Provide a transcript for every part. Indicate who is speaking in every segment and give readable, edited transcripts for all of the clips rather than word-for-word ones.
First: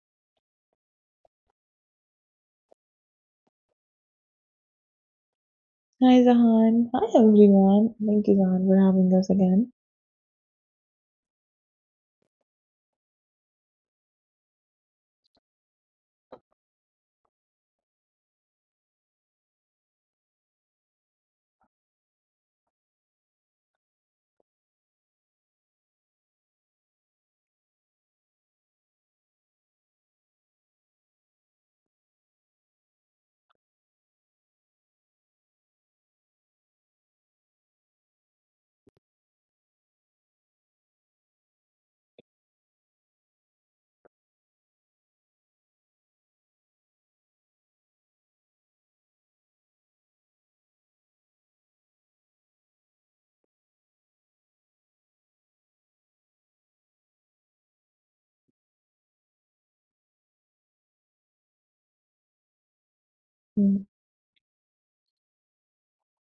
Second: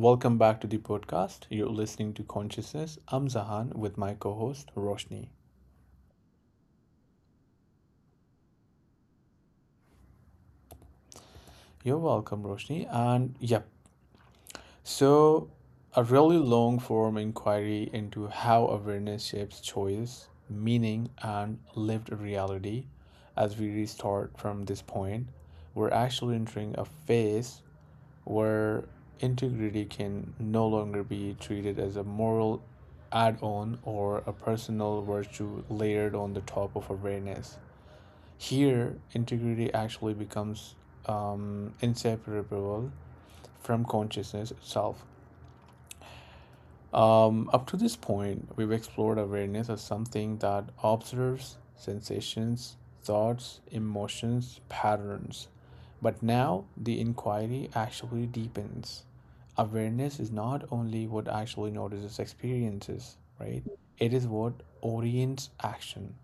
Speaker 1: welcome back to the podcast. You're listening to Consciousness. I'm Zahan with my co host, Roshni.
Speaker 2: Hi Zahan. Hi everyone. Thank you, Zahan, for having us again.
Speaker 1: You're welcome, Roshni. And yep, so a really long form inquiry into how awareness shapes choice, meaning, and lived reality. As we restart from this point, we're actually entering a phase where integrity can no longer be treated as a moral add on or a personal virtue layered on the top of awareness. Here, integrity actually becomes inseparable from consciousness itself. Up to this point, we've explored awareness as something that observes sensations, thoughts, emotions, patterns. But now the inquiry actually deepens. Awareness is not only what actually notices experiences, right?
Speaker 2: 嗯
Speaker 1: It is what orients action.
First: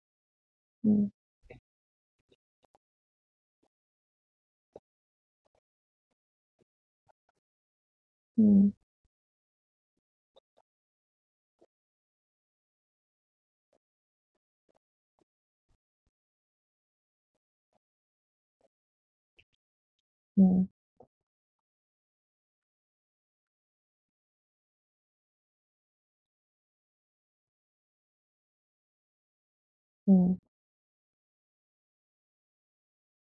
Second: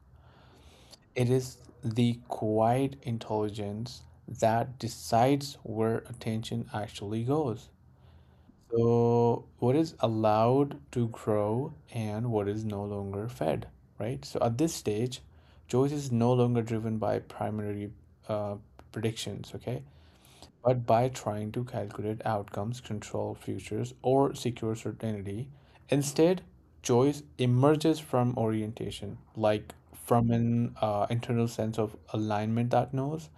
Speaker 2: 嗯
Speaker 1: It is the quiet intelligence that decides where attention actually goes.
Speaker 2: 嗯。
Speaker 1: So, what is allowed to grow and what is no longer fed, right? So, at this stage, choice is no longer driven by primary uh, predictions, okay?
Speaker 2: Hum,
Speaker 1: But by trying to calculate outcomes, control futures, or secure certainty. Instead, choice emerges from orientation, like from
Speaker 2: hum,
Speaker 1: an internal sense of alignment that knows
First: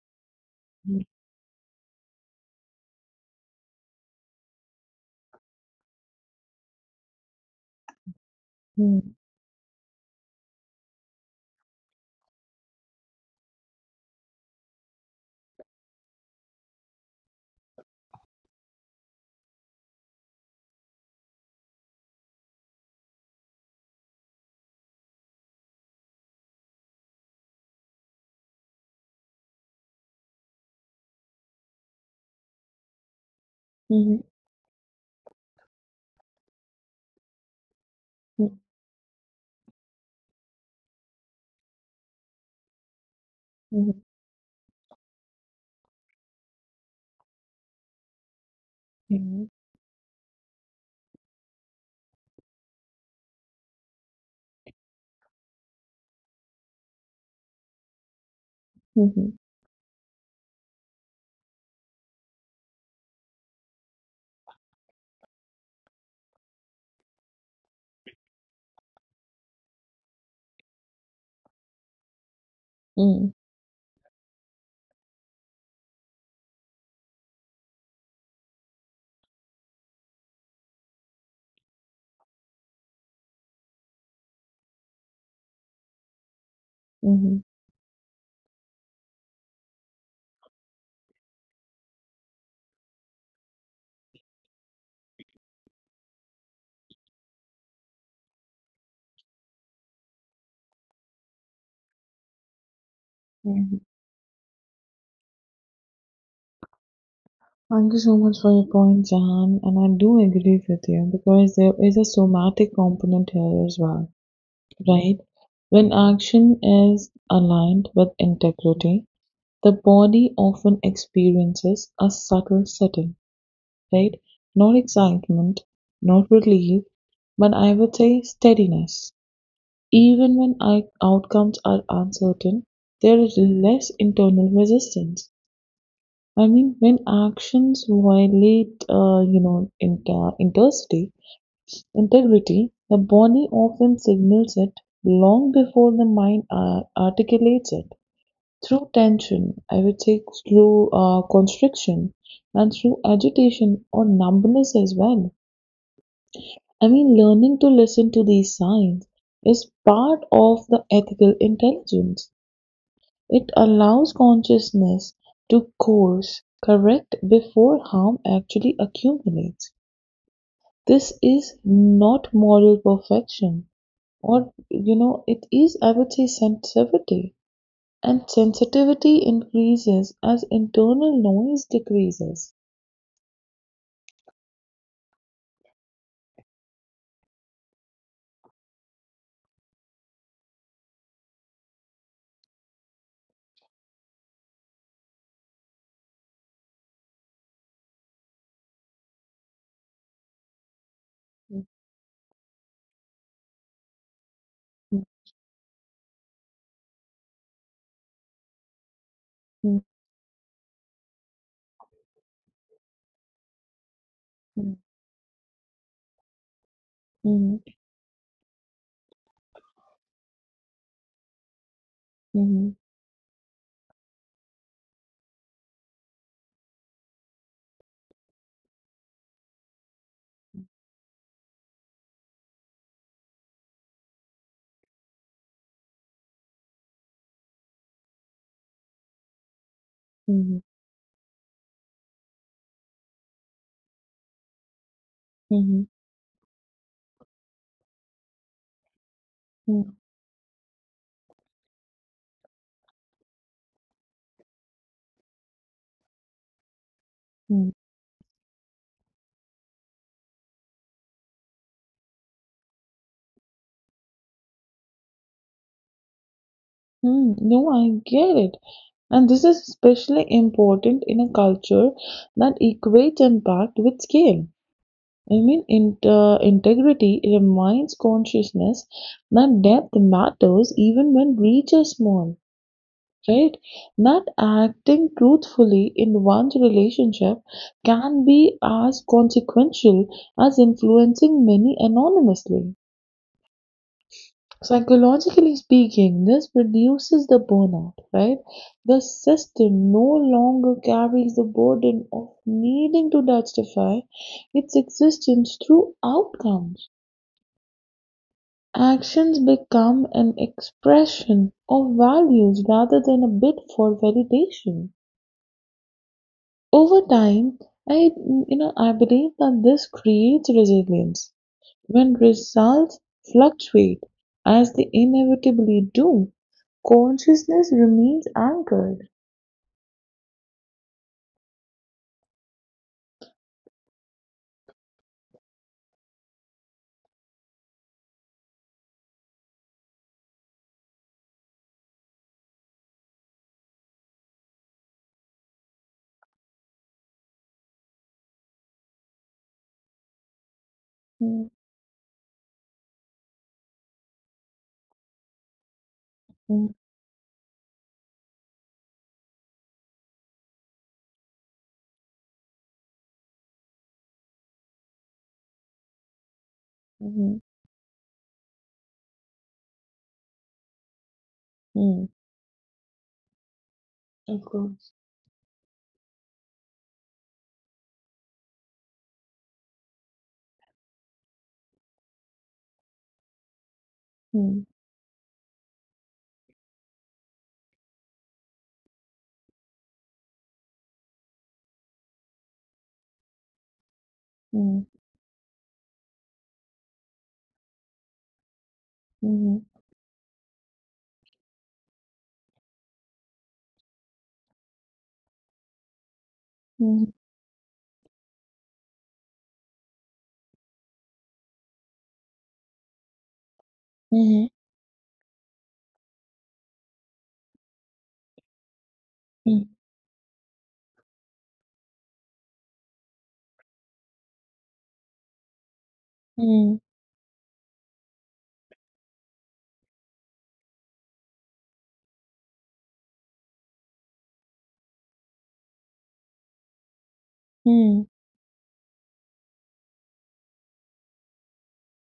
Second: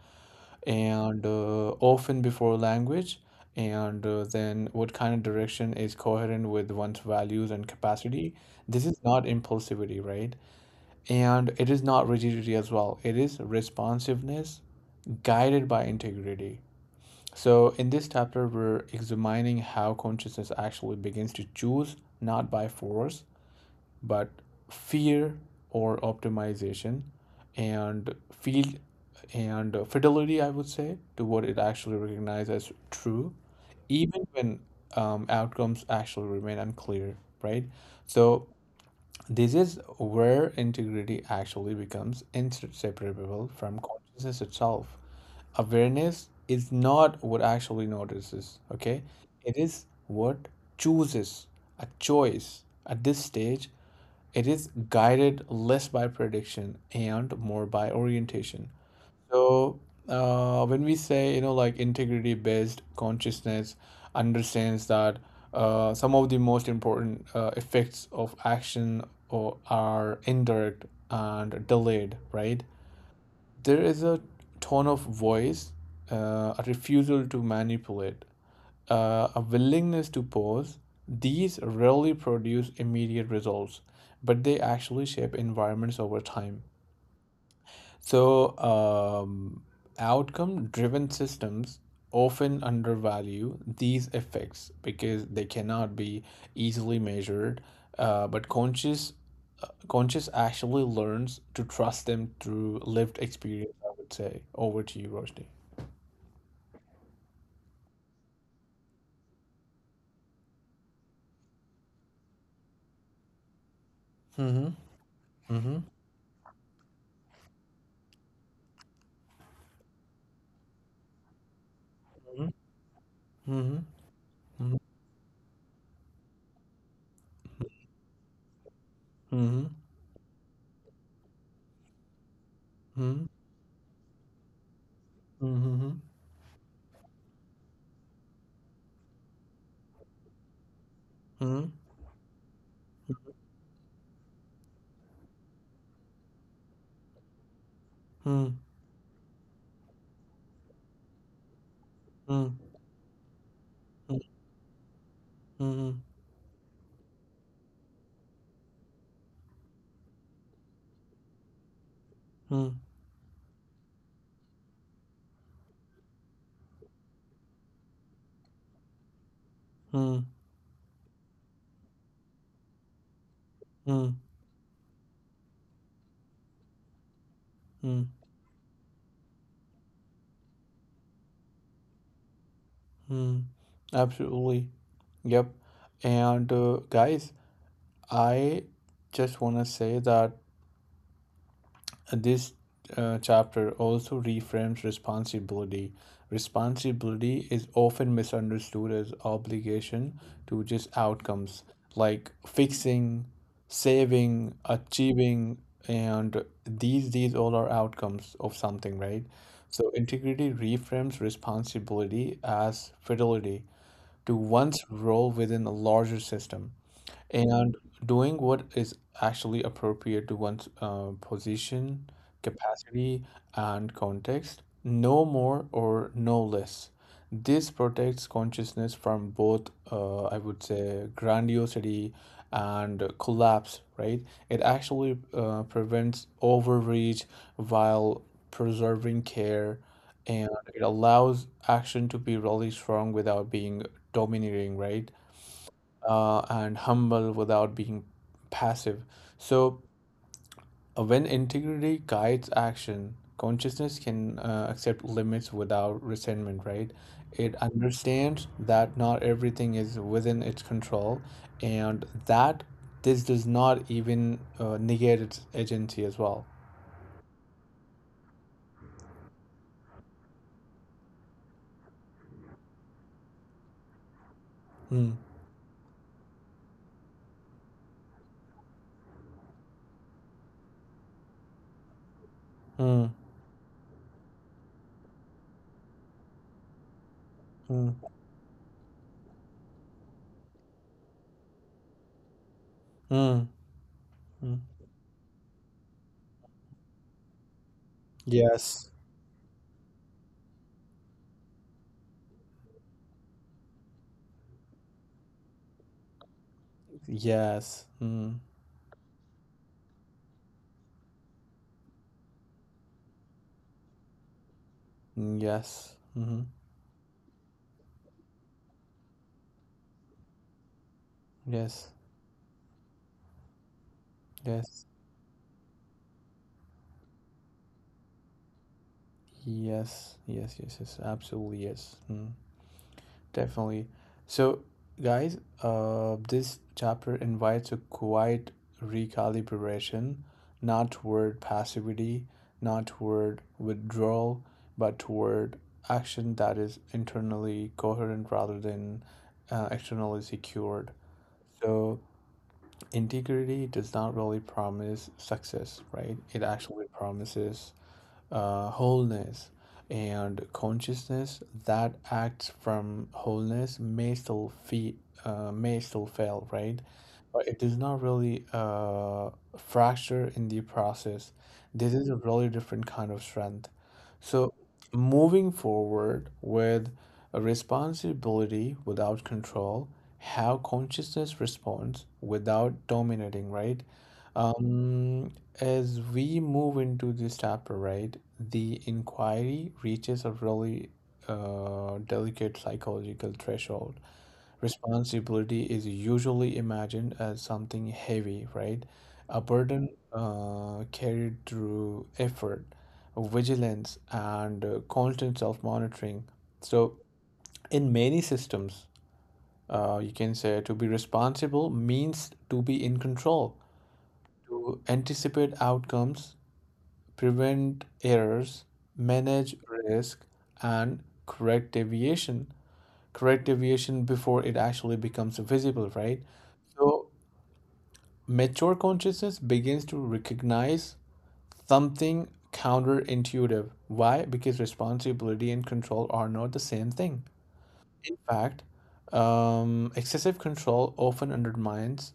Speaker 2: hum,
Speaker 1: and often before language, and then what kind of direction is coherent with one's values and capacity. This is
Speaker 2: hum.
Speaker 1: not impulsivity, right? And it is not rigidity as well, it is responsiveness guided by integrity. So, in this chapter, we're examining how consciousness actually begins to choose not by force but fear or optimization and field and fidelity, I would say, to what it actually recognized as true,
Speaker 2: Uhum,
Speaker 1: even when outcomes actually remain unclear, right? So
Speaker 2: hum,
Speaker 1: this is where integrity actually becomes inseparable from
Speaker 2: uhum,
Speaker 1: consciousness itself. Awareness is not what actually notices, okay?
Speaker 2: mhm,
Speaker 1: It is what chooses, a choice at this stage it is guided less by prediction and more by orientation.
Speaker 2: mhm,
Speaker 1: So, when we say, you know, like integrity based consciousness understands that some of the most important effects of action or are indirect and delayed, right?
Speaker 2: mm,
Speaker 1: There is a tone of voice, a refusal to manipulate, a willingness to pause. These rarely produce immediate results, but they actually shape environments over time.
Speaker 2: mhm,
Speaker 1: So, outcome driven systems often undervalue these effects because they cannot be easily measured, but conscious actually learns to trust them through lived experience,
Speaker 2: mhm.
Speaker 1: I would say. Over to you, Roshni.
Speaker 2: Thank you so much for your point, Jahan, and I do agree with you because there is a somatic component here as well,
Speaker 1: Mm-hmm.
Speaker 2: right?
Speaker 1: Mm-hmm.
Speaker 2: When action is aligned with integrity, the body often experiences a subtle setting,
Speaker 1: Mm-hmm.
Speaker 2: right? Not excitement, not relief, but I would say steadiness.
Speaker 1: Mm-hmm.
Speaker 2: Even when outcomes are uncertain,
Speaker 1: Mm-hmm.
Speaker 2: there
Speaker 1: Mm-hmm.
Speaker 2: is less internal resistance.
Speaker 1: Mm-hmm. Mm-hmm.
Speaker 2: I mean, when actions violate, integrity, the body often signals it long before the mind articulates it. Through tension, I would say, through constriction,
Speaker 1: Mm-hmm.
Speaker 2: and through agitation or numbness as well.
Speaker 1: Mm-hmm.
Speaker 2: I mean, learning to listen to these signs is part of the ethical intelligence.
Speaker 1: Mm-hmm.
Speaker 2: It allows consciousness to course correct before harm actually accumulates.
Speaker 1: Mm-hmm.
Speaker 2: This is not moral perfection, or, it is, I would say, sensitivity.
Speaker 1: Mm-hmm.
Speaker 2: And sensitivity increases as internal noise decreases.
Speaker 1: Hmm. Absolutely. Yep. And guys, I just want to say that this chapter also reframes responsibility. Responsibility is often misunderstood as obligation to just
Speaker 2: Mhm,
Speaker 1: outcomes like fixing, saving, achieving, and these all are outcomes of something, right? So integrity reframes responsibility as fidelity to
Speaker 2: mhm,
Speaker 1: one's role within a larger system
Speaker 2: mhm,
Speaker 1: and doing what is actually appropriate to one's position, capacity, and context, no more or no less. This protects consciousness from both, I would say, grandiosity and collapse, right? It actually prevents overreach while preserving care
Speaker 2: mhm,
Speaker 1: it allows action to be really strong without being domineering, right?
Speaker 2: mhm,
Speaker 1: And humble without being passive.
Speaker 2: mhm,
Speaker 1: So, when integrity guides action, consciousness can accept limits without resentment, right? It
Speaker 2: mhm.
Speaker 1: understands that not everything is within its control and that this does not even negate its agency as well.
Speaker 2: No, I get it. And this is especially important in a culture that equates impact with scale.
Speaker 1: Mm,
Speaker 2: I mean, integrity reminds consciousness that depth matters even when reach is small,
Speaker 1: mm,
Speaker 2: right? That acting truthfully in one's relationship
Speaker 1: mm,
Speaker 2: can be as consequential as influencing many anonymously.
Speaker 1: mm, mm.
Speaker 2: Psychologically speaking, this reduces the burnout, right?
Speaker 1: Yes.
Speaker 2: The system no longer carries the burden of needing to justify its existence through outcomes.
Speaker 1: Yes. Mm.
Speaker 2: Actions become an expression of values rather than a bid for validation.
Speaker 1: Mm, yes. Hmm.
Speaker 2: Over time, I you know I believe that this creates resilience.
Speaker 1: Yes.
Speaker 2: When results fluctuate, as
Speaker 1: Yes.
Speaker 2: they inevitably do, consciousness remains anchored.
Speaker 1: Yes. Yes. Yes. Yes. Absolutely. Yes. Mm, definitely. So, guys, this chapter invites a quiet recalibration, not toward passivity, not toward withdrawal, but toward action that is internally coherent rather than externally secured.
Speaker 2: Mm,
Speaker 1: So, integrity does not really promise success, right? It
Speaker 2: mm,
Speaker 1: actually promises wholeness and consciousness that acts from wholeness may still feel may still fail, right,
Speaker 2: mhm,
Speaker 1: but it does not really fracture in the process. This
Speaker 2: mm.
Speaker 1: is a really different kind of strength.
Speaker 2: Of
Speaker 1: So
Speaker 2: course.
Speaker 1: moving forward with a responsibility without control, how consciousness responds without dominating, right?
Speaker 2: Mm,
Speaker 1: um, as we move into this chapter, right, the inquiry reaches a really delicate psychological threshold.
Speaker 2: mm,
Speaker 1: Responsibility is usually imagined as something heavy, right? A
Speaker 2: mhm,
Speaker 1: burden carried through effort, vigilance, and constant self-monitoring. So,
Speaker 2: mhm,
Speaker 1: in many systems, you can say to be responsible means to be in control,
Speaker 2: mhm,
Speaker 1: to anticipate outcomes prevent errors, manage risk, and correct deviation. Correct deviation before it actually becomes visible, right?
Speaker 2: mhm,
Speaker 1: So, mature consciousness begins to recognize something counterintuitive. Why? Because responsibility and control are not the same thing.
Speaker 2: mhm,
Speaker 1: In fact, excessive control often undermines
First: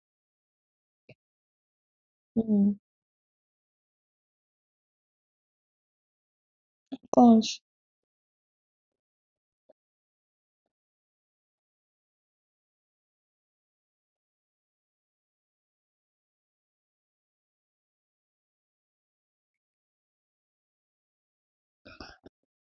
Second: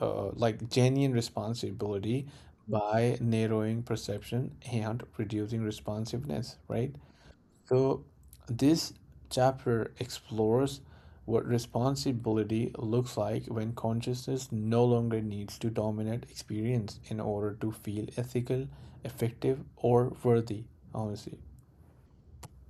Speaker 1: like genuine responsibility
Speaker 2: mhm.
Speaker 1: by narrowing perception and reducing responsiveness, right?
Speaker 2: Of course.
Speaker 1: So this chapter explores what responsibility looks like when consciousness no longer needs to dominate experience in order to feel ethical, effective, or worthy, honestly.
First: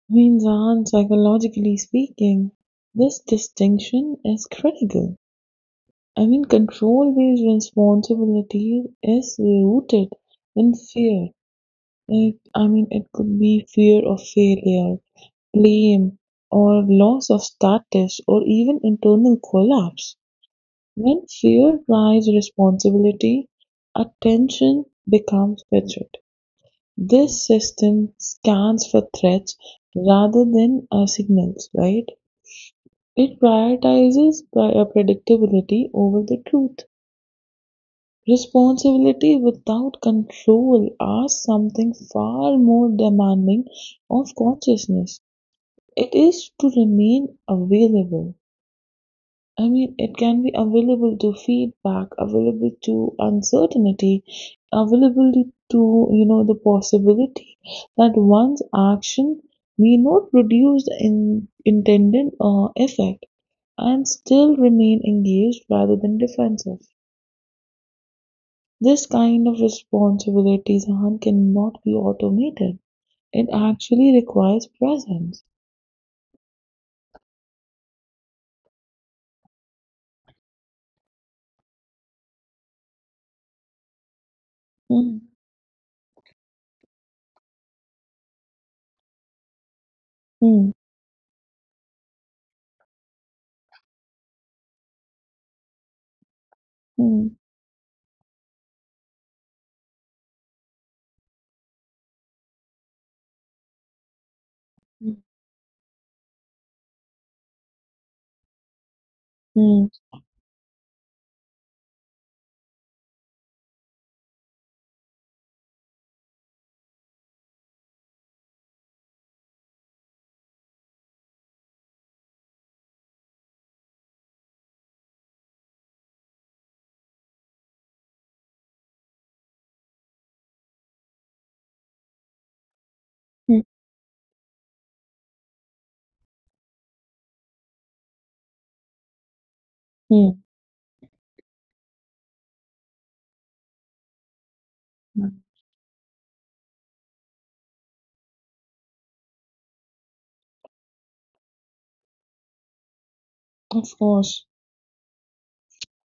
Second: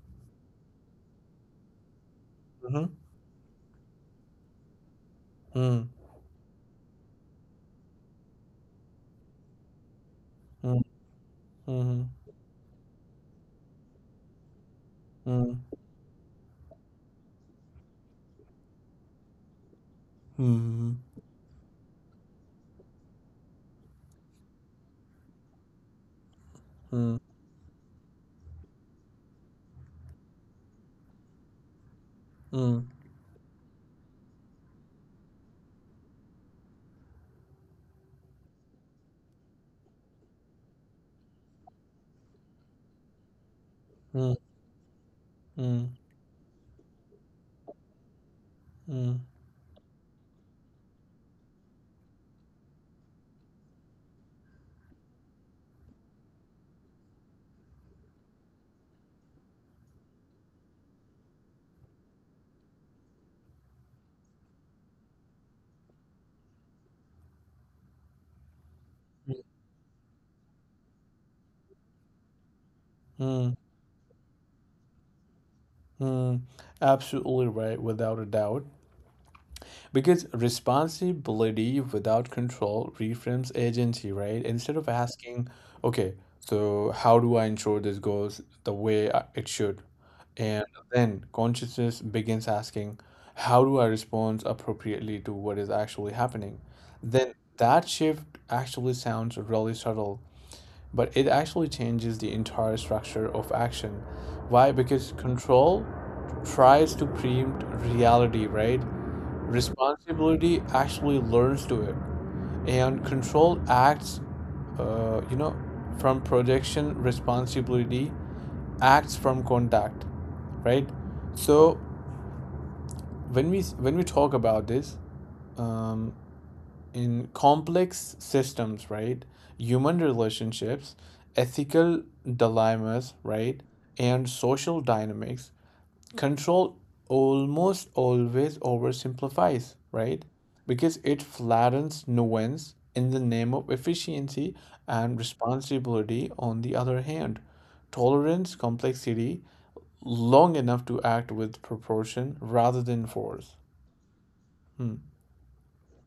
Speaker 2: Means aren't psychologically speaking,
Speaker 1: Mm-hmm.
Speaker 2: this distinction is critical.
Speaker 1: Mm-hmm.
Speaker 2: I mean, control based responsibility is rooted in fear.
Speaker 1: Mm-hmm.
Speaker 2: Like, I mean, it could be fear of failure, blame, or loss of status, or even internal collapse.
Speaker 1: Mm-hmm.
Speaker 2: When fear drives responsibility, attention becomes fidget. This system scans for threats rather than signals, right?
Speaker 1: Mm,
Speaker 2: It prioritizes by a predictability over the truth. Responsibility without control are something far more demanding of
Speaker 1: mm,
Speaker 2: consciousness.
Speaker 1: mm,
Speaker 2: It is to remain available.
Speaker 1: mm,
Speaker 2: I mean, it can be available to feedback, available to uncertainty, available to the possibility that one's action may not produce the intended effect and still remain engaged rather than defensive. This
Speaker 1: mm,
Speaker 2: kind of responsibilities, Sahan, cannot be automated. It
Speaker 1: mm,
Speaker 2: actually requires presence.
Speaker 1: mm. Absolutely right, without a doubt. Because responsibility without control reframes agency, right? Instead of
Speaker 2: Mm,
Speaker 1: asking, okay, so how do I ensure this goes the way I- it should? And
Speaker 2: mm,
Speaker 1: then consciousness begins asking, how do I respond appropriately to what is actually happening? Then
Speaker 2: mm,
Speaker 1: that shift actually sounds really subtle but it actually changes the entire structure of action. Why? Because control tries to preempt reality, right?
Speaker 2: mm,
Speaker 1: Responsibility actually learns to it, and control acts, you know, from projection. Responsibility acts from contact, right? So when we talk about this, um, in complex systems, right? Human relationships, ethical dilemmas, right?
Speaker 2: mm,
Speaker 1: And social dynamics, control almost always oversimplifies, right?
Speaker 2: mm,
Speaker 1: Because it flattens nuance in the name of efficiency and
Speaker 2: mm.
Speaker 1: responsibility, on the other hand. Tolerance, complexity, long enough to act with proportion rather than force.
Speaker 2: Of course.
Speaker 1: Hmm.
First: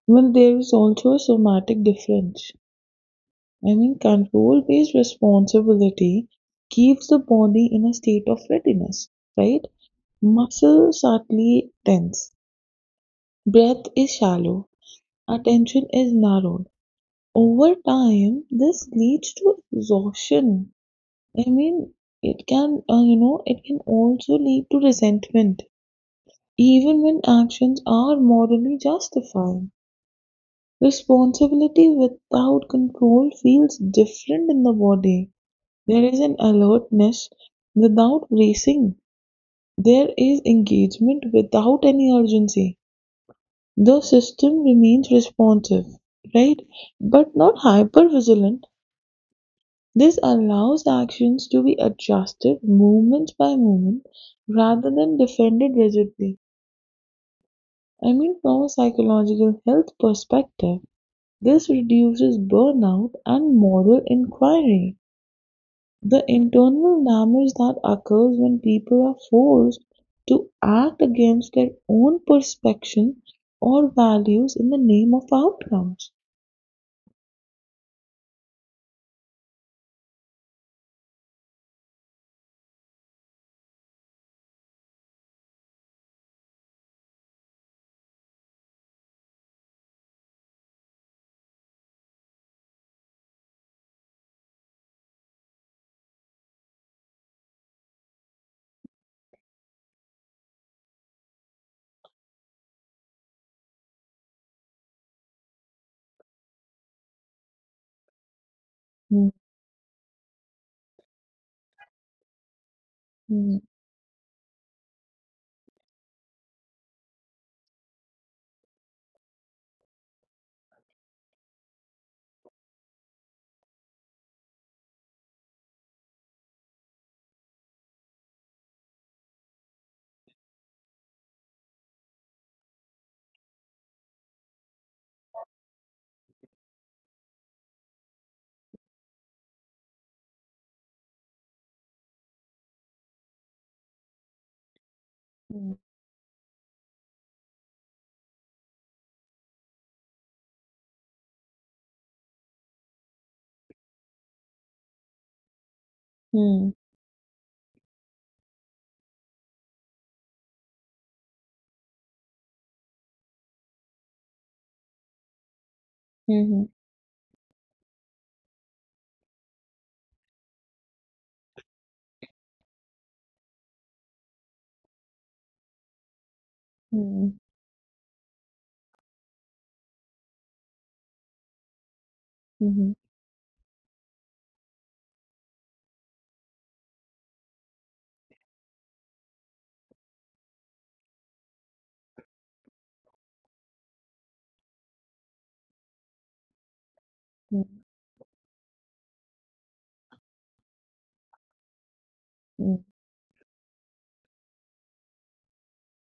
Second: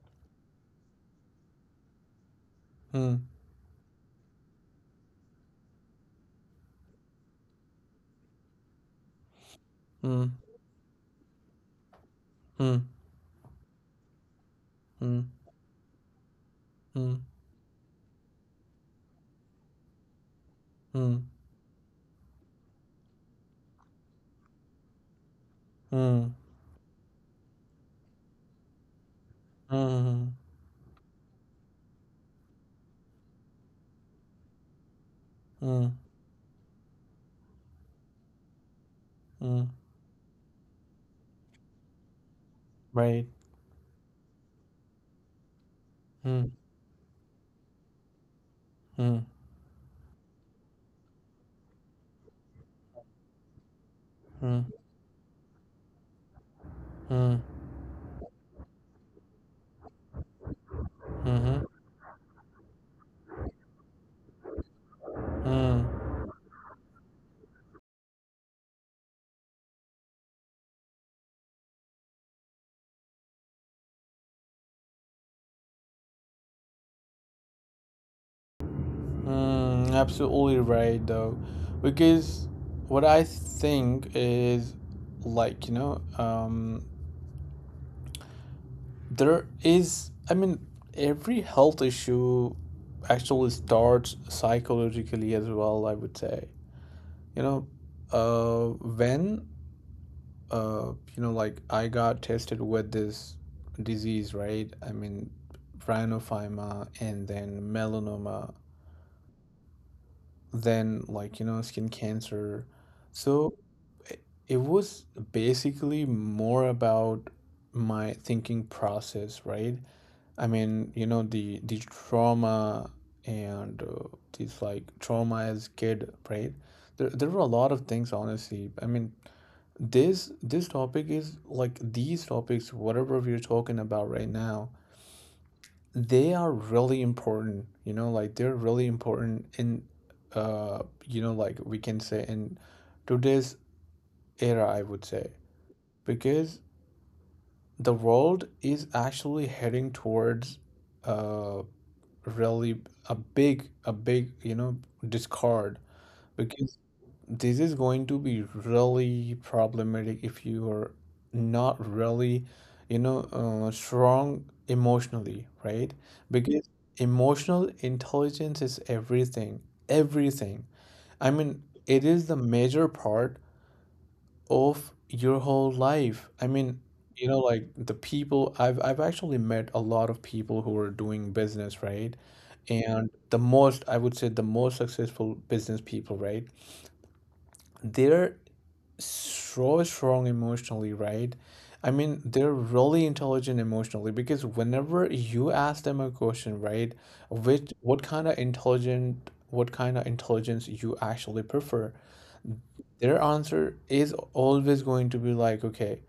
Speaker 2: Well, there is also a somatic difference.
Speaker 1: Hmm.
Speaker 2: I mean, control based responsibility keeps the body in a state of readiness, right?
Speaker 1: Hmm.
Speaker 2: Muscles subtly tense,
Speaker 1: Hmm.
Speaker 2: breath is shallow,
Speaker 1: Hmm.
Speaker 2: attention is narrowed.
Speaker 1: Hmm.
Speaker 2: Over time, this leads to exhaustion.
Speaker 1: Hmm.
Speaker 2: I mean, it can, it can also lead to resentment,
Speaker 1: Mm,
Speaker 2: even when actions are morally justified.
Speaker 1: mm, mm,
Speaker 2: Responsibility without control feels different in the body.
Speaker 1: mm,
Speaker 2: There is an alertness without bracing.
Speaker 1: mm.
Speaker 2: There is engagement without any urgency.
Speaker 1: Right.
Speaker 2: The system remains responsive,
Speaker 1: Mm,
Speaker 2: right? But not hyper vigilant.
Speaker 1: mm,
Speaker 2: This allows actions to be adjusted moment by moment
Speaker 1: mm,
Speaker 2: rather than defended rigidly.
Speaker 1: mm,
Speaker 2: I mean, from a psychological health perspective,
Speaker 1: mhm,
Speaker 2: this reduces burnout and moral inquiry.
Speaker 1: mm,
Speaker 2: The internal damage that occurs when people are forced to act against their own perception or values in the name of outcomes.
Speaker 1: mm, absolutely right, though. Because what I think is like, you know, there is, I mean, every health issue actually starts psychologically as well, I would say. You know, when you know, like I got tested with this disease, right? I mean, rhinophyma and then melanoma,
Speaker 2: Mhm.
Speaker 1: then like, you know, skin cancer. So
Speaker 2: Mhm.
Speaker 1: it, it was basically more about my thinking process, right? I mean, you know, the trauma and this like trauma as kid, right? There were a lot of things, honestly. I mean, this topic is like these topics whatever we're talking about right now, they are really important, you know, like they're really important in uh you know, like we can say in today's era, I would say, because the world is actually heading towards uh really a big you know discard.
Speaker 2: Mhm.
Speaker 1: Because this is going to be really problematic if you are not really, you know, strong emotionally, right?
Speaker 2: Mhm.
Speaker 1: Because emotional intelligence is everything, everything. I mean, it is the major part of your whole life. I mean, you know, like the people I've actually met a lot of people who are doing business, right?
Speaker 2: Mhm.
Speaker 1: And the most, I would say, the most successful business people, right? They're so strong emotionally, right? I mean, they're really intelligent emotionally because whenever you ask them a question, right, which
Speaker 2: Mhm.
Speaker 1: what kind of intelligent what kind of intelligence you actually prefer,
Speaker 2: Mhm.
Speaker 1: their answer is always going to be like, okay,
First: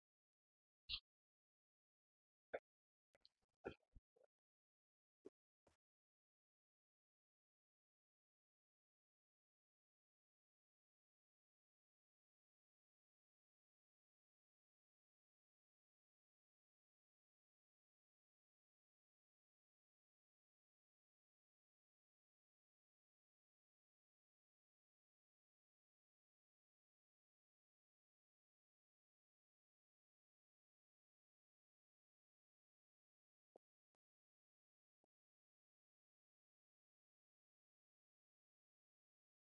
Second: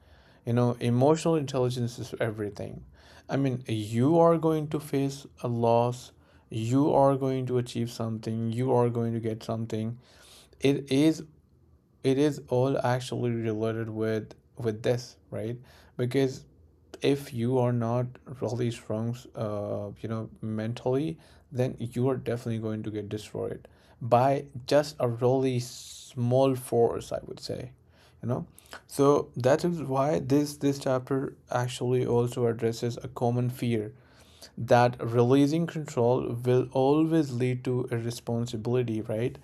Speaker 1: you know, emotional intelligence is everything. I mean, you are going to face a loss, you are going to achieve something, you are going to get something. It is it is all actually related with this, right? Because if you are not really strong, you know, mentally, then you are definitely going to get destroyed by just a really small force, I would say, you know. So that is why this chapter actually also addresses a common fear that releasing control will always lead to irresponsibility, right?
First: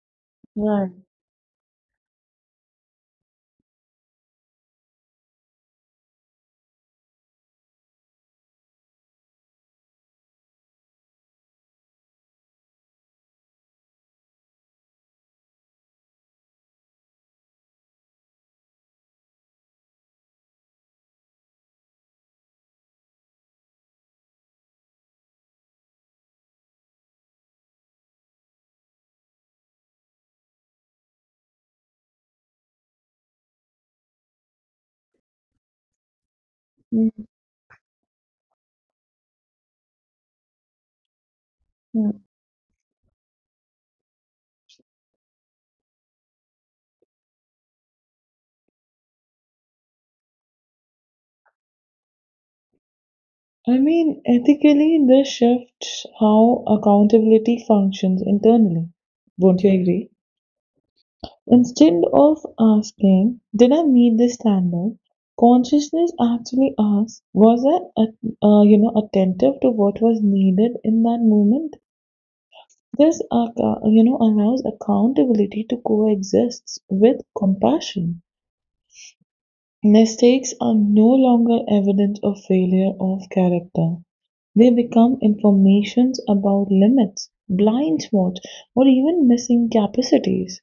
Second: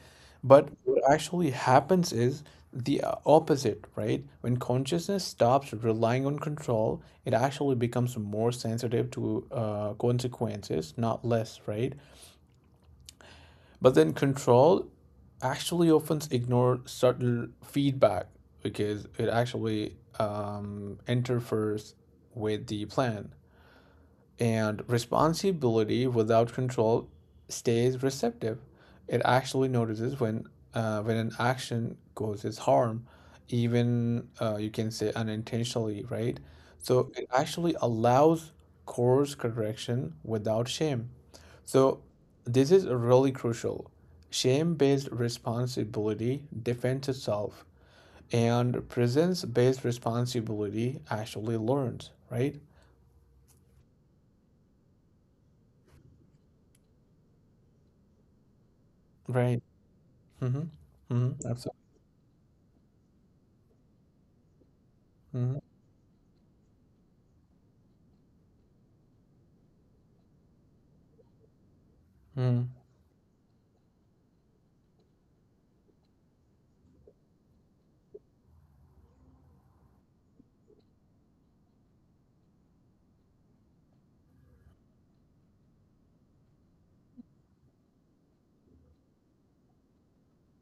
Speaker 1: But
Speaker 2: Right.
Speaker 1: what actually happens is the opposite, right? When consciousness stops relying on control, it actually becomes more sensitive to consequences, not less, right? But then control actually often ignore subtle feedback because it actually interferes with the plan. And responsibility without control stays receptive. It actually notices when an action causes harm, even you can say unintentionally, right? So it actually allows course correction without shame. So
Speaker 2: Mhm.
Speaker 1: this is really crucial. Shame-based responsibility defends itself, and presence-based responsibility actually learns, right?
Speaker 2: I mean, ethically, this shifts how accountability functions internally.
Speaker 1: Right.
Speaker 2: Won't you agree?
Speaker 1: Mhm. Mhm.
Speaker 2: Instead of asking, did I meet this standard?
Speaker 1: Absolutely.
Speaker 2: Consciousness actually asks, was I attentive to what was needed in that moment?
Speaker 1: Mhm.
Speaker 2: This allows accountability to coexist with compassion. Mistakes are no longer evidence of failure of character. They become informations about limits, blind spots, or even missing capacities.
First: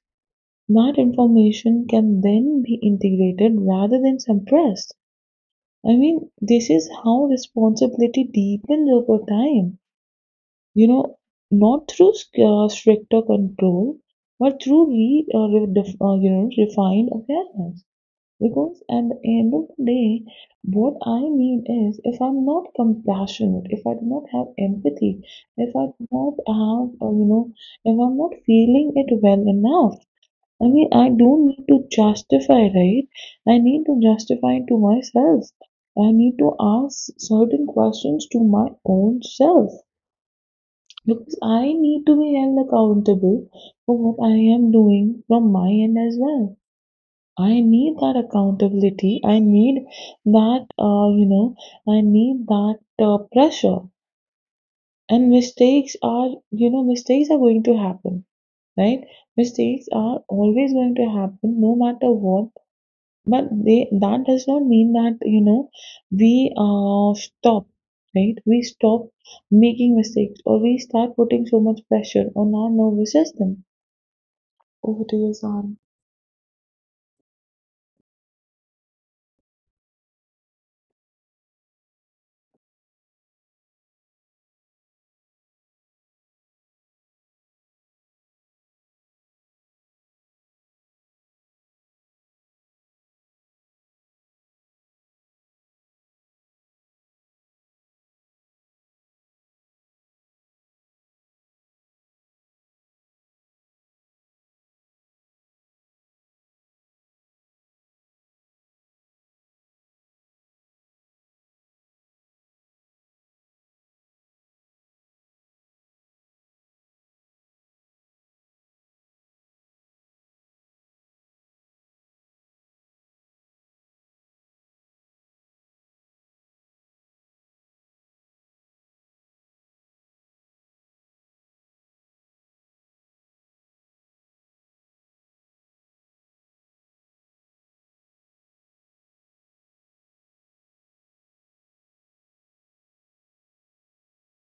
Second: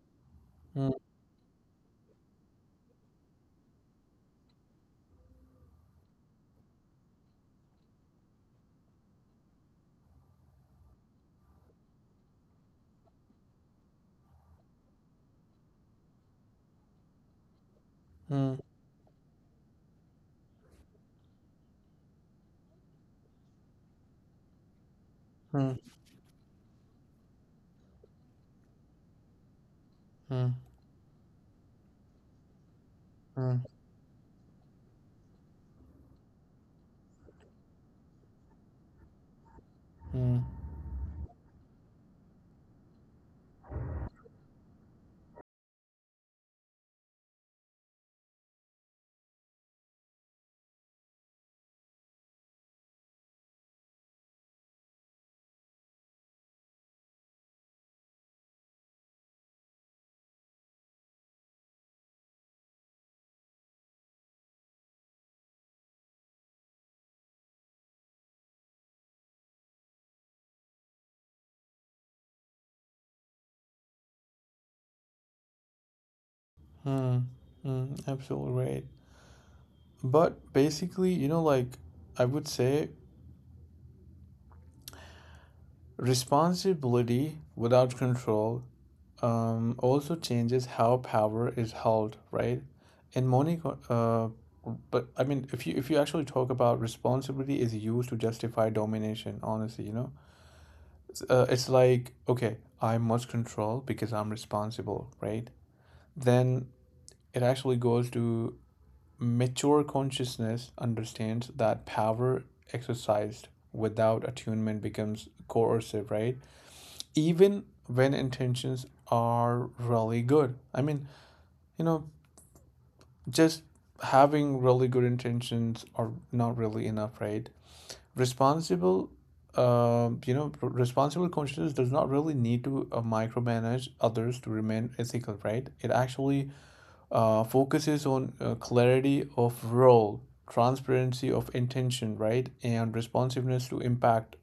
Speaker 1: Mm.
Speaker 2: That information can then be integrated rather than suppressed. I mean, this is how responsibility deepens over time. You know, not through stricter control, but through re, re, def, you know, refined awareness.
Speaker 1: Mm.
Speaker 2: Because at the end of the day, what I need is, if I'm not compassionate, if I do not have empathy,
Speaker 1: Mm.
Speaker 2: if
Speaker 1: Mm.
Speaker 2: I do not have, if I'm not feeling it well enough,
Speaker 1: Mm.
Speaker 2: I mean, I don't need to justify, right? I
Speaker 1: Mm.
Speaker 2: need to justify to myself. I need to ask certain questions to my own self
Speaker 1: Mm.
Speaker 2: because I need to be held accountable for what I am doing from my end as well. I need that accountability. I need that, I need that pressure. And mistakes are going to happen, right? Mistakes are always going to happen, no matter what. But they that does not mean that we stop, right? We stop making mistakes, or we start putting so much pressure on our nervous system. Over to you, Sam.
Speaker 1: Mm. Mm. Absolutely right. But basically, you know, like I would say responsibility without control also changes how power is held, right? In money. uh, but I mean, if you actually talk about responsibility is used to justify domination, honestly, you know, it's like okay, I must control because I'm responsible, right? Then it actually goes to mature consciousness understands that power exercised without attunement becomes coercive, right? Even when intentions are really good. I mean, you know, just having really good intentions are not really enough, right? Responsible, responsible consciousness does not really need to micromanage others to remain ethical, right? It actually focuses on clarity of role, transparency of intention, right, and responsiveness to impact.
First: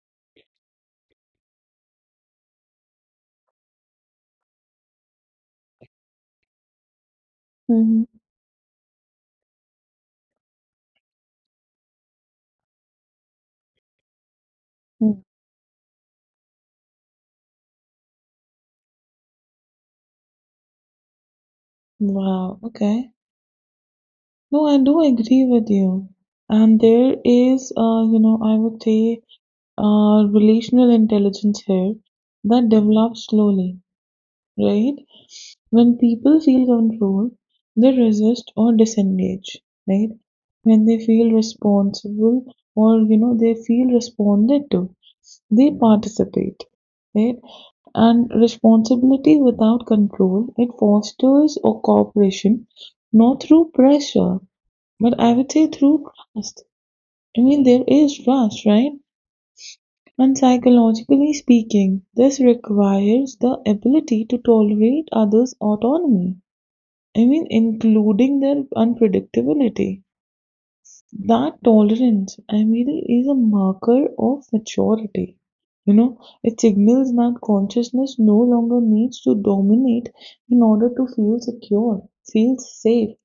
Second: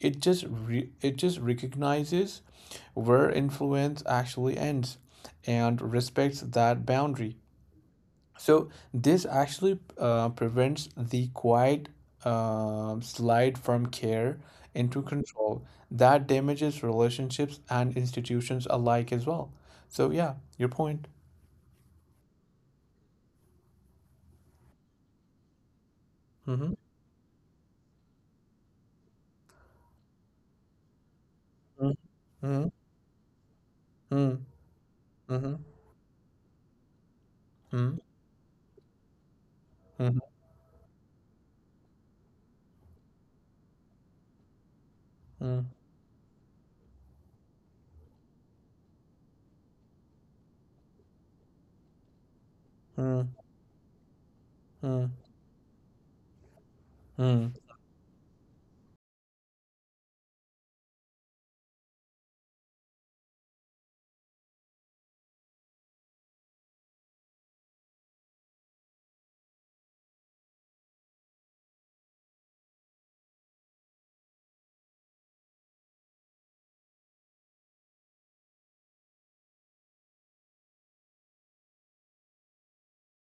Speaker 1: It just it just recognizes where influence actually ends and respects that boundary.
Speaker 2: Mm-hmm.
Speaker 1: So this actually prevents the quiet slide from care into control that damages relationships and institutions alike as well. So yeah, your point.
Speaker 2: Wow. Okay. No, I do agree with you.
Speaker 1: Mm-hmm.
Speaker 2: And there is, I would say, relational intelligence here that develops slowly,
Speaker 1: Mm,
Speaker 2: right?
Speaker 1: mhm,
Speaker 2: When people feel control,
Speaker 1: mm,
Speaker 2: they resist or disengage, right?
Speaker 1: mhm,
Speaker 2: When they feel responsible or, they feel responded to,
Speaker 1: mm,
Speaker 2: they participate, right? And responsibility without control, it fosters a cooperation,
Speaker 1: mm,
Speaker 2: not through pressure
Speaker 1: mm,
Speaker 2: but I would say through trust. I
Speaker 1: mm,
Speaker 2: mean, there is trust, right? And psychologically speaking, this requires the ability to tolerate others' autonomy. I mean, including their unpredictability. That tolerance, I mean, is a marker of maturity. You know, it signals that consciousness no longer needs to dominate in order to feel secure, feel safe.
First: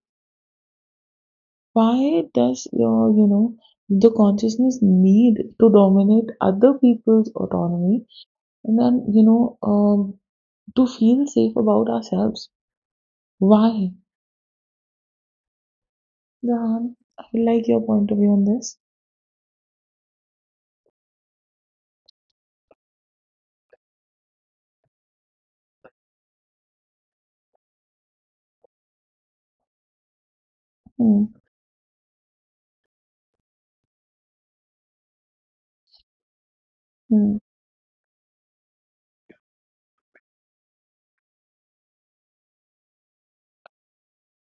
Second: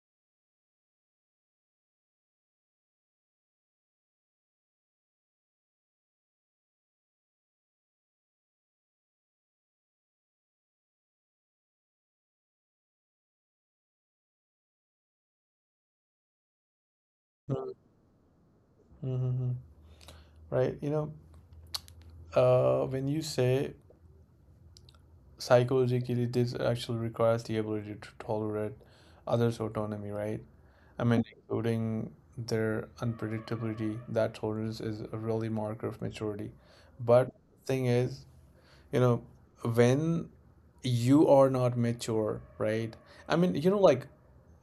Speaker 2: Why does your, the consciousness need to dominate other people's autonomy, and then to feel safe about ourselves? Why? Jahan, I like
Speaker 1: mm,
Speaker 2: your point of view on this.
Speaker 1: mhm. Right. When you say psychologically, this actually requires the ability to tolerate others' autonomy, right? I mean,
Speaker 2: Hmm,
Speaker 1: including their unpredictability, that tolerance is a really marker of maturity. But
Speaker 2: hmm,
Speaker 1: thing is, you know, when you are not mature, right? I mean,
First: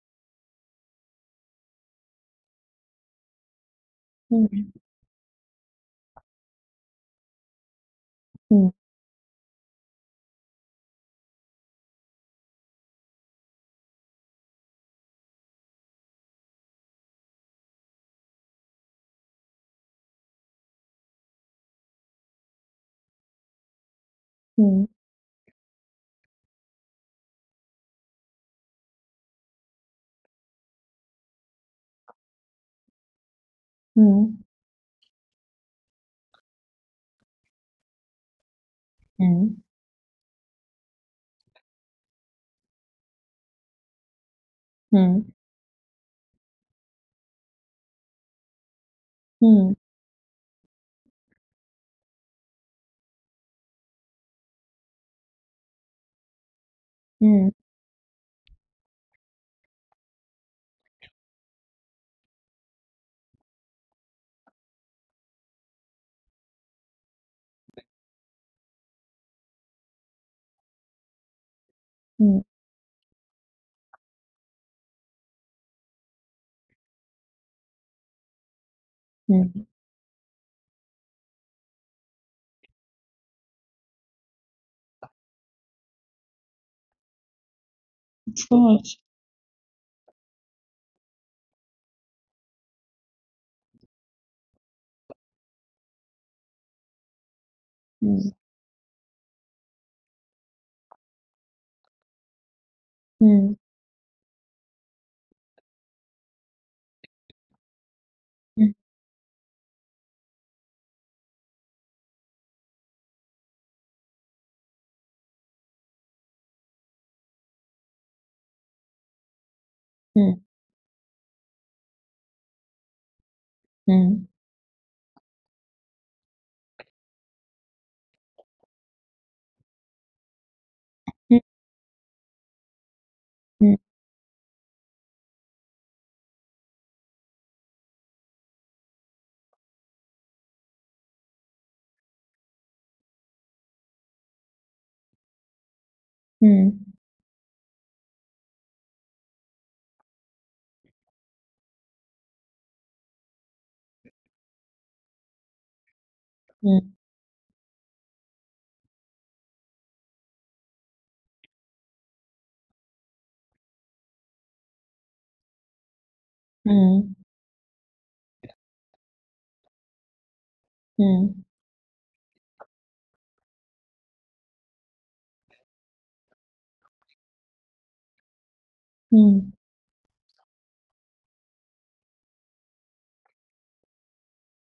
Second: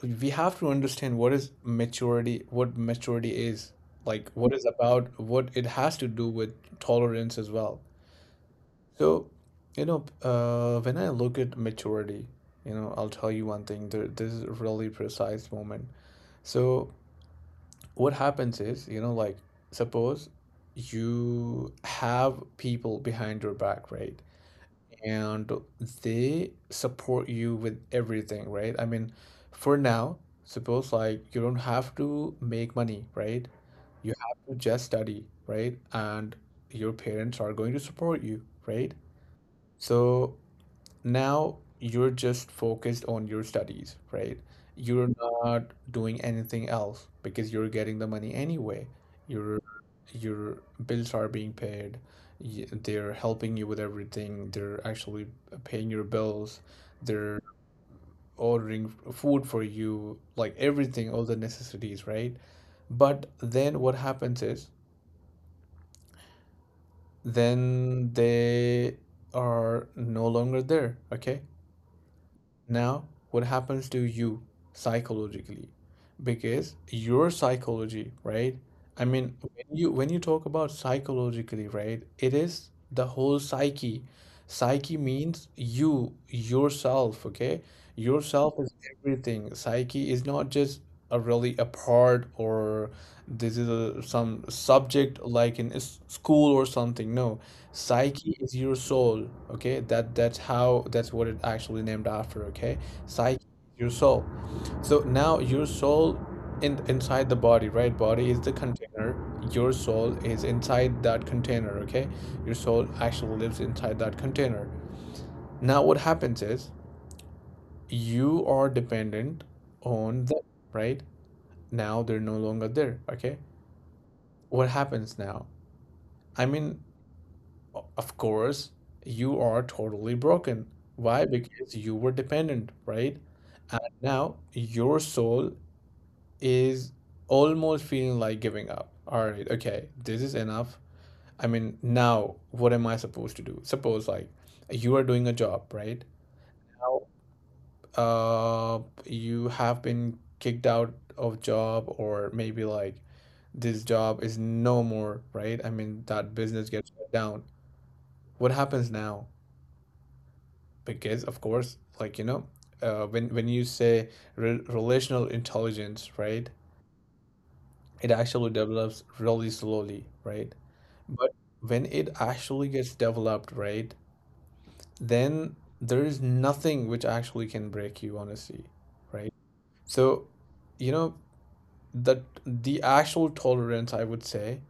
Speaker 1: we have to understand what is maturity, what maturity is, like what is
Speaker 2: hmm,
Speaker 1: about, what it has to do with tolerance as well.
Speaker 2: hmm,
Speaker 1: So, when I look at maturity, I'll tell you one thing. There, this is a really precise moment. So, what happens is, suppose you have people behind your back, right? And they support you with everything, right? I mean, for now, suppose like you don't have to make money, right? You
Speaker 2: hmm,
Speaker 1: have to just study, right? And your parents are going to support you, right?
Speaker 2: hmm,
Speaker 1: So now you're just focused on your studies, right? You're
Speaker 2: hmm,
Speaker 1: not doing anything else because you're getting the money anyway. Your
Speaker 2: hmm,
Speaker 1: your bills are being paid. They're helping you with everything. They're actually paying your bills. They're
Speaker 2: hmm,
Speaker 1: ordering food for you, like everything, all the necessities, right? But then what happens is then they are no longer there, okay?
Speaker 2: hmm,
Speaker 1: Now, what happens to you psychologically? Because your psychology, right? I mean,
Speaker 2: hmm, hmm.
Speaker 1: when you talk about psychologically, right? It is the whole psyche. Psyche means you, yourself, okay?
Speaker 2: Of
Speaker 1: Yourself is
Speaker 2: course.
Speaker 1: everything. Psyche is not just a really a part or this is a, some subject like in school or something. No,
Speaker 2: Hmm,
Speaker 1: psyche is your soul, okay? That's what it actually named after, okay? Psyche,
Speaker 2: hmm,
Speaker 1: your soul. So now your soul in inside the body, right? Body is the
Speaker 2: hmm,
Speaker 1: container. Your soul is inside that container, okay? Your soul actually lives inside that container. Now what happens is you are dependent on them,
Speaker 2: hmm,
Speaker 1: right? Now they're no longer there, okay?
Speaker 2: hmm,
Speaker 1: What happens now? I mean, of course, you are totally broken. Why?
Speaker 2: hmm,
Speaker 1: Because you were dependent, right?
Speaker 2: hmm,
Speaker 1: And now your soul is almost feeling like giving up. All right, okay, this is enough. I mean, now what am I supposed to do? Suppose, like, you are doing a job, right?
Speaker 2: hmm,
Speaker 1: Now, you have been kicked out of job, or maybe like this job is no more, right? I mean, that business gets shut down. What happens now? Because of course, when you say relational intelligence, right,
Speaker 2: hmm,
Speaker 1: it actually develops really slowly, right, but
Speaker 2: hmm,
Speaker 1: when it actually gets developed, right, then there is nothing which actually can break you, honestly, right.
Speaker 2: hmm,
Speaker 1: So, you know, that the actual tolerance, I would say,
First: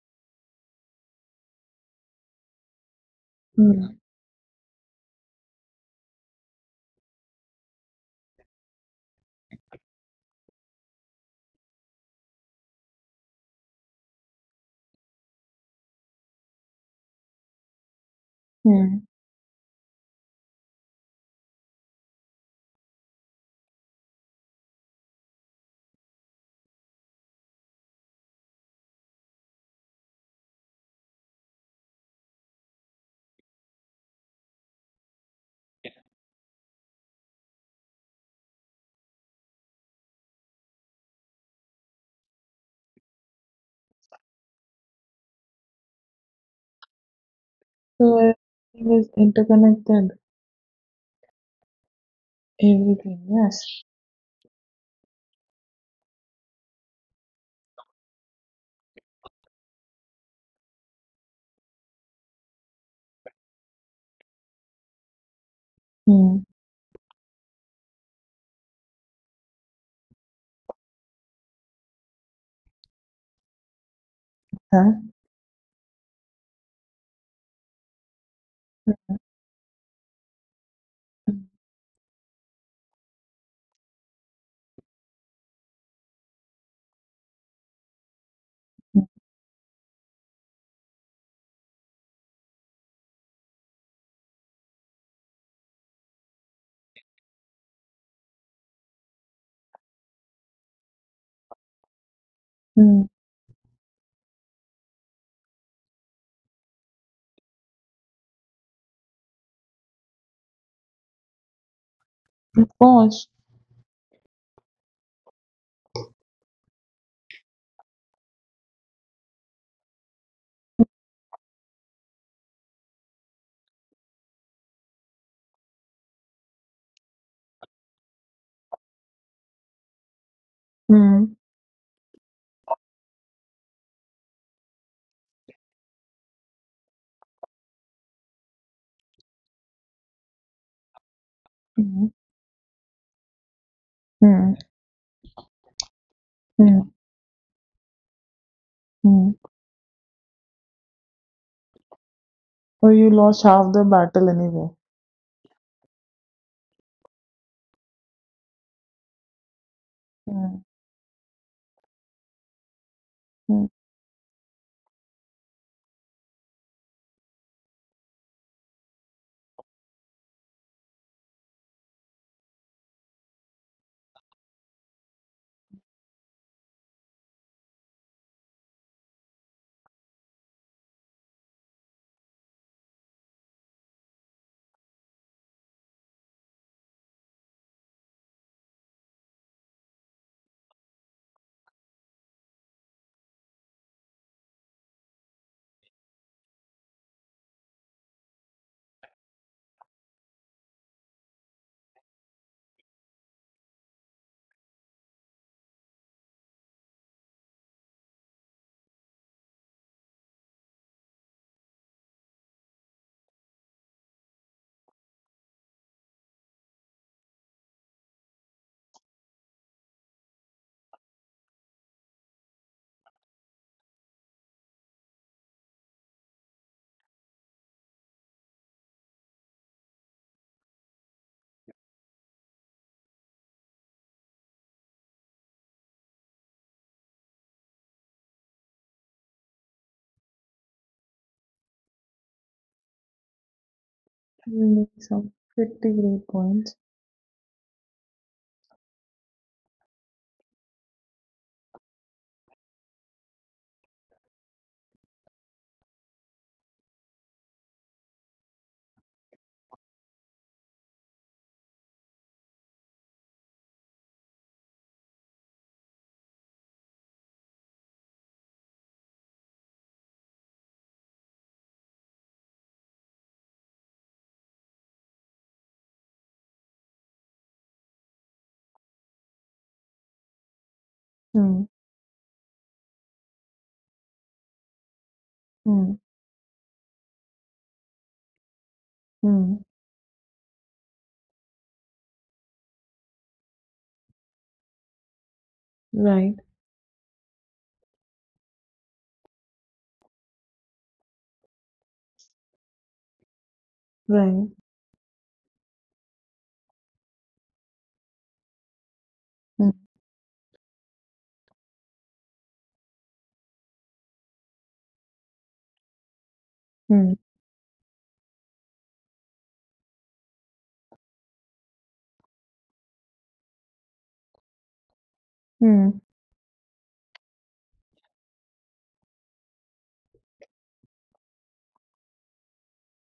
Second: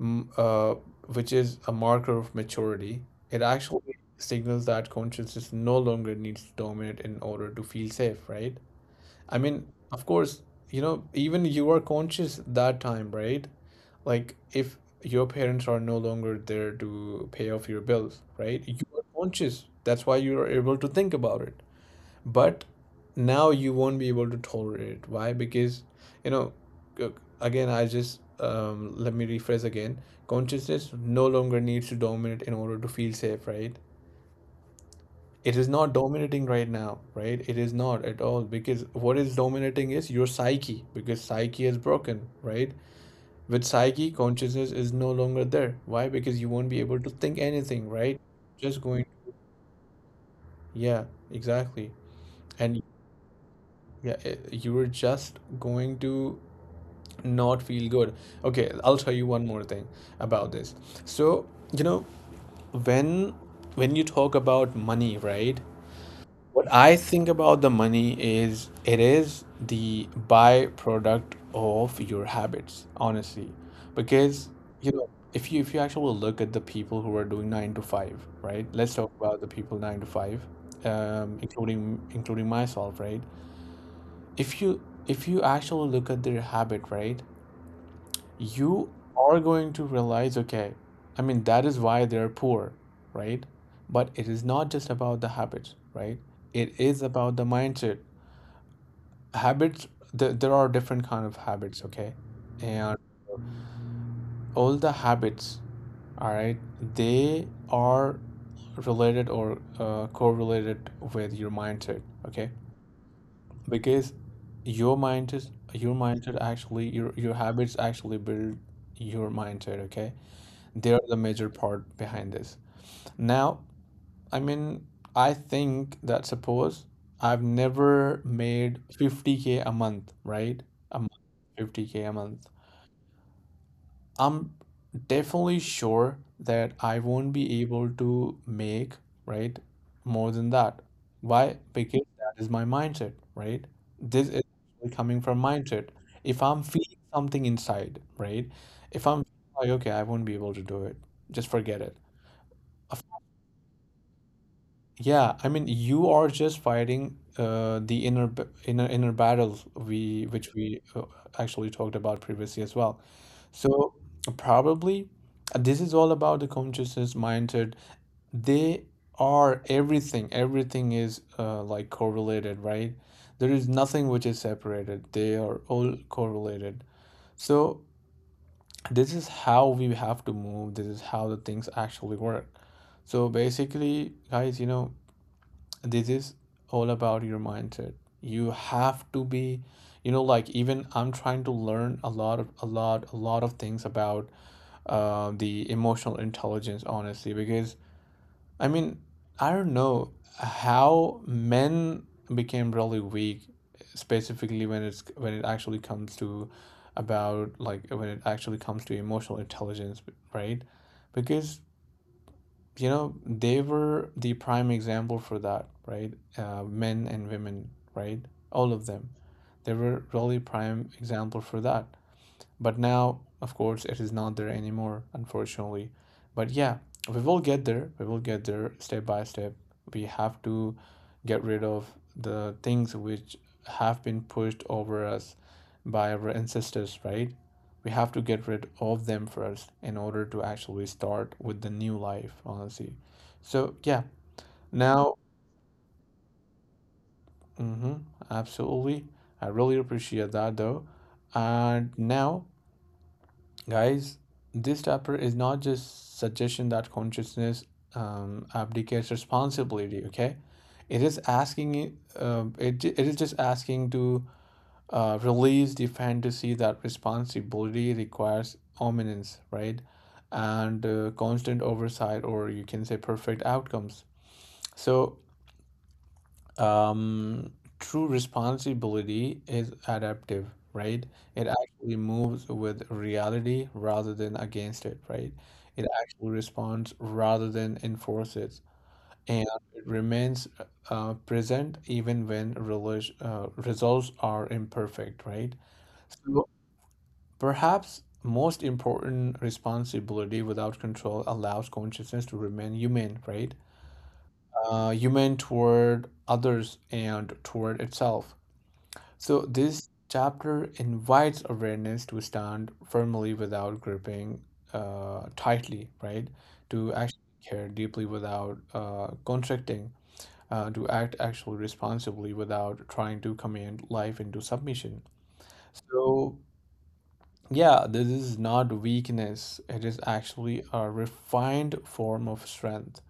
Speaker 1: m- uh, which is a marker of maturity. It
Speaker 2: hmm,
Speaker 1: actually
Speaker 2: hmm,
Speaker 1: signals that consciousness no longer needs to dominate in order to feel safe, right? I mean, of course, you know, even you are conscious that time, right? Like if your parents are no longer there to pay off your bills, right? You are
Speaker 2: hmm.
Speaker 1: conscious. That's why you are able to think about it, but now you won't be able to tolerate it. Why? Because, you know, again, I just let me rephrase again. Consciousness no longer needs to dominate in order to feel safe, right? It is not dominating right now, right? It is not at all, because what is dominating is your psyche, because psyche is broken, right? With psyche, consciousness is no longer there. Why? Because you won't be able to think anything, right?
Speaker 2: So
Speaker 1: Just
Speaker 2: everything
Speaker 1: going.
Speaker 2: is interconnected.
Speaker 1: Yeah, exactly. And
Speaker 2: Everything, yes.
Speaker 1: yeah, you were just going to not feel good. Okay, I'll tell you one more thing about this. So, you know, when when you talk about money, right?
Speaker 2: Hmm.
Speaker 1: What I think about the money is it is the byproduct of your habits, honestly. Because, you
Speaker 2: Huh?
Speaker 1: know, if you actually look at the people who are doing nine to five, right? Let's talk about the people nine to five,
Speaker 2: Hmm.
Speaker 1: including myself, right? If you actually look at their habit, right? You are going to realize, okay, I mean, that is why they're poor, right? But it is not just about the habits, right? It is about the mindset. Habits, there are different kind of habits, okay? And
Speaker 2: Hmm.
Speaker 1: all the habits, all right, they are related or correlated with your mindset, okay?
Speaker 2: Of course.
Speaker 1: Because your habits actually build your mindset, okay? They're the major part behind this. Now, I mean, I think that suppose I've never made 50K a month, right? A month,
Speaker 2: Hmm.
Speaker 1: 50K a month. I'm definitely sure that I won't be able to make, right, more than that. Why? Because
Speaker 2: Hmm.
Speaker 1: that is my mindset, right? This is
Speaker 2: Hmm.
Speaker 1: coming from mindset. If I'm
Speaker 2: Hmm.
Speaker 1: feeling something inside, right? If I'm
Speaker 2: Hmm.
Speaker 1: like, okay, I won't be able to do it, just forget it.
Speaker 2: Or you lost half the battle anyway.
Speaker 1: Yeah, I mean, you are just fighting the inner inner battle we which
Speaker 2: Hmm.
Speaker 1: we actually talked about previously as well.
Speaker 2: Hmm.
Speaker 1: So probably this is all about the consciousness mindset. They are everything. Everything is like correlated, right? There is nothing which is separated. They are all correlated. So this is how we have to move. This is how the things actually work. So basically, guys, you know, this is all about your mindset. You have to be, you know, like, even I'm trying to learn a lot of things about the emotional intelligence, honestly, because I mean, I don't know how men became really weak, specifically when it actually comes to about, like when it actually comes to emotional intelligence, right? Because, you know, they were the prime example for that, right? Men and women, right? All of them. They were really prime example for that. But now, of course, it is not there anymore, unfortunately. But yeah, we will get there. We will get there step by step. We have to get rid of the things which have been pushed over us by our ancestors, right? We have to get rid of them first in order to actually start with the new life, honestly. So yeah,
Speaker 2: You make
Speaker 1: now,
Speaker 2: some pretty great points.
Speaker 1: mm-hmm, absolutely. I really appreciate that though. And now, guys, this chapter is not just suggestion that consciousness abdicates responsibility. Okay, it is asking it. It is just asking to release the fantasy that responsibility requires ominence, right, and constant oversight, or you can say perfect outcomes. So um, true responsibility is adaptive, right? It
Speaker 2: Hmm.
Speaker 1: actually moves with reality rather than against it, right? It
Speaker 2: Hmm.
Speaker 1: actually responds rather than enforces, and
Speaker 2: Hmm.
Speaker 1: it remains present even when results are imperfect, right?
Speaker 2: Right.
Speaker 1: So perhaps most important, responsibility without control allows consciousness to remain human, right?
Speaker 2: Right.
Speaker 1: Human toward others and toward itself. So,
Speaker 2: Hmm.
Speaker 1: this chapter invites awareness to stand firmly without gripping tightly, right? To
Speaker 2: Hmm.
Speaker 1: actually care deeply without contracting, to act actually responsibly without trying to command life into submission.
Speaker 2: Hmm.
Speaker 1: So, yeah, this is not weakness. It is actually a refined form of strength.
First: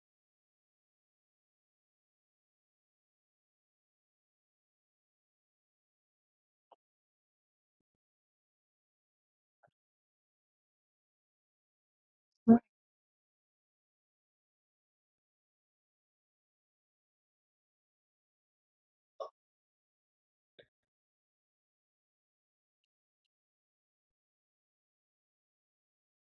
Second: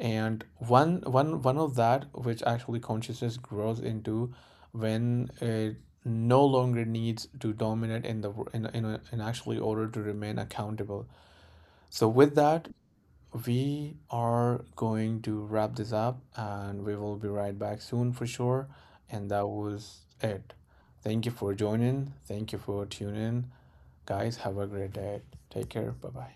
Speaker 1: And one of that which actually consciousness grows into when it no longer needs to dominate in the in actually order to remain accountable. So with that, we are going to wrap this up and we will be right back soon for sure. And that was it. Thank you for joining. Thank you for tuning in. Guys, have a great day. Take care. Bye bye.